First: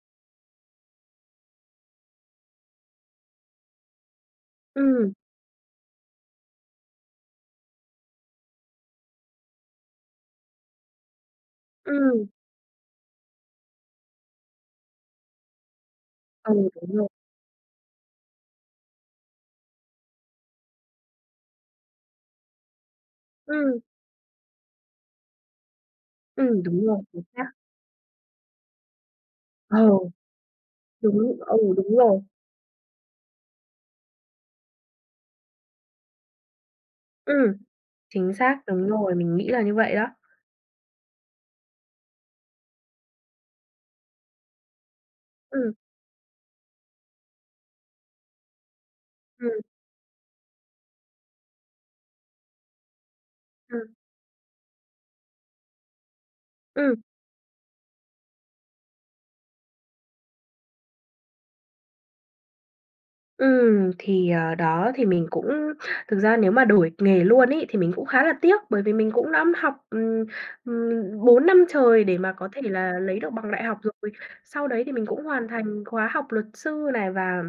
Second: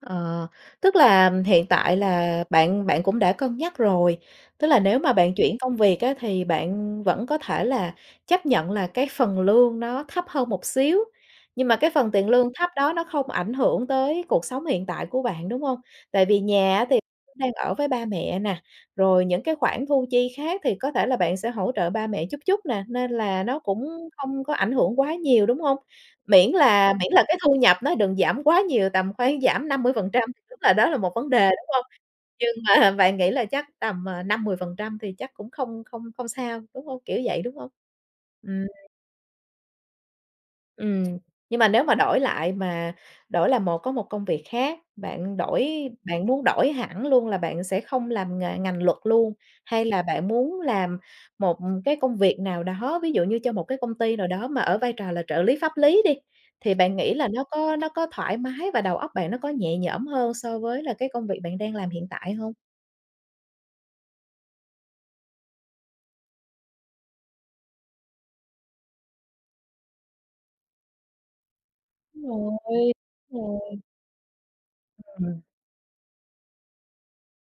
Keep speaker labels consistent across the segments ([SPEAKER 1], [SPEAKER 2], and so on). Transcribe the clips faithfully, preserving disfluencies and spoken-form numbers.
[SPEAKER 1] Ờ, tức là hiện tại là bạn bạn cũng đã cân nhắc rồi, tức là nếu
[SPEAKER 2] Ừm.
[SPEAKER 1] mà bạn chuyển công việc á thì bạn vẫn có thể là chấp nhận là cái phần lương nó thấp hơn một xíu. Nhưng mà cái phần
[SPEAKER 2] Ừm.
[SPEAKER 1] tiền lương thấp đó nó không ảnh hưởng tới cuộc sống hiện tại của bạn, đúng hông? Tại vì
[SPEAKER 2] Ừ,
[SPEAKER 1] nhà á
[SPEAKER 2] đúng
[SPEAKER 1] thì
[SPEAKER 2] rồi.
[SPEAKER 1] đang ở với ba mẹ nè, rồi những cái khoản thu chi khác thì có thể là bạn sẽ hỗ trợ ba mẹ chút chút nè, nên là nó
[SPEAKER 2] Ừm.
[SPEAKER 1] cũng không có ảnh hưởng quá nhiều, đúng hông? Miễn
[SPEAKER 2] Ừm, đúng
[SPEAKER 1] là
[SPEAKER 2] rồi,
[SPEAKER 1] miễn
[SPEAKER 2] chính
[SPEAKER 1] là cái
[SPEAKER 2] xác.
[SPEAKER 1] thu nhập nó đừng giảm quá nhiều, tầm khoảng giảm
[SPEAKER 2] Ờ.
[SPEAKER 1] năm mươi phần trăm, tức là đó là một vấn
[SPEAKER 2] Đúng,
[SPEAKER 1] đề,
[SPEAKER 2] ừ,
[SPEAKER 1] đúng hông?
[SPEAKER 2] đúng rồi.
[SPEAKER 1] Nhưng mà bạn nghĩ là chắc tầm, à, năm, mười phần trăm thì chắc cũng không không không sao, đúng hông? Kiểu vậy, đúng
[SPEAKER 2] Ừm.
[SPEAKER 1] hông?
[SPEAKER 2] Chính xác,
[SPEAKER 1] Ừm.
[SPEAKER 2] đúng rồi, mình nghĩ là như vậy đó.
[SPEAKER 1] Ừm. Nhưng mà nếu mà đổi lại mà đổi là một có một công việc khác, bạn đổi
[SPEAKER 2] Ừm.
[SPEAKER 1] bạn muốn đổi hẳn luôn là bạn sẽ không làm nghề ngành luật luôn,
[SPEAKER 2] Ừm.
[SPEAKER 1] hay là bạn muốn làm một cái công việc nào đó, ví dụ như cho một cái
[SPEAKER 2] Ừm.
[SPEAKER 1] công ty nào đó mà ở vai trò là trợ lý pháp lý đi, thì bạn
[SPEAKER 2] Ừm.
[SPEAKER 1] nghĩ là nó có nó có thoải mái và đầu óc bạn nó có nhẹ nhõm hơn so với là cái công việc bạn đang làm hiện tại hông?
[SPEAKER 2] Ừm, thì, ờ, đó, thì mình cũng thực ra nếu mà đổi nghề luôn ấy thì mình cũng khá là tiếc bởi vì mình cũng đã học, ừm, ừm, bốn năm trời để
[SPEAKER 1] Đúng
[SPEAKER 2] mà có thể
[SPEAKER 1] rồi.
[SPEAKER 2] là lấy được bằng đại
[SPEAKER 1] Rồi.
[SPEAKER 2] học rồi. Sau đấy thì mình cũng
[SPEAKER 1] Ừm.
[SPEAKER 2] hoàn thành khóa học luật sư này và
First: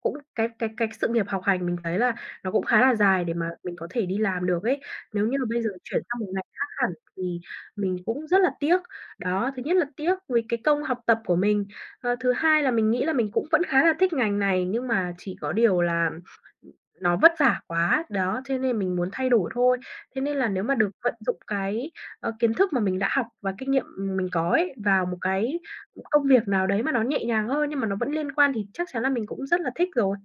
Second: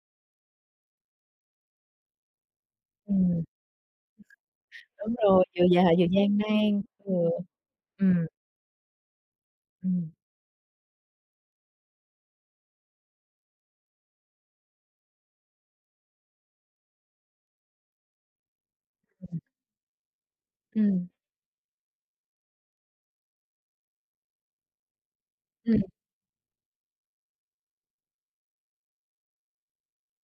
[SPEAKER 2] cũng cái cái cái sự nghiệp học hành mình thấy là nó cũng khá là dài để
[SPEAKER 1] Ừm.
[SPEAKER 2] mà mình có thể đi làm được ấy.
[SPEAKER 1] Đúng
[SPEAKER 2] Nếu như mà
[SPEAKER 1] rồi,
[SPEAKER 2] bây
[SPEAKER 1] vừa
[SPEAKER 2] giờ
[SPEAKER 1] dài
[SPEAKER 2] chuyển
[SPEAKER 1] vừa
[SPEAKER 2] sang một
[SPEAKER 1] gian
[SPEAKER 2] ngành khác
[SPEAKER 1] nan.
[SPEAKER 2] hẳn
[SPEAKER 1] Ừ,
[SPEAKER 2] thì mình
[SPEAKER 1] ừm.
[SPEAKER 2] cũng rất là tiếc. Đó, thứ nhất là tiếc
[SPEAKER 1] Ừm.
[SPEAKER 2] vì cái công học tập của mình, ờ, thứ hai là mình nghĩ là mình cũng vẫn khá là thích ngành này nhưng mà chỉ có điều là nó vất vả quá, đó, cho nên mình muốn
[SPEAKER 1] Ừ,
[SPEAKER 2] thay
[SPEAKER 1] ừm.
[SPEAKER 2] đổi thôi. Thế nên là nếu mà được
[SPEAKER 1] Ừm.
[SPEAKER 2] vận dụng cái, ơ, kiến thức mà mình đã học và kinh nghiệm, ừm, mình có ấy vào một cái
[SPEAKER 1] Ừm.
[SPEAKER 2] công việc nào đấy mà nó nhẹ nhàng hơn, nhưng mà nó vẫn liên quan thì chắc chắn là mình cũng rất là thích rồi.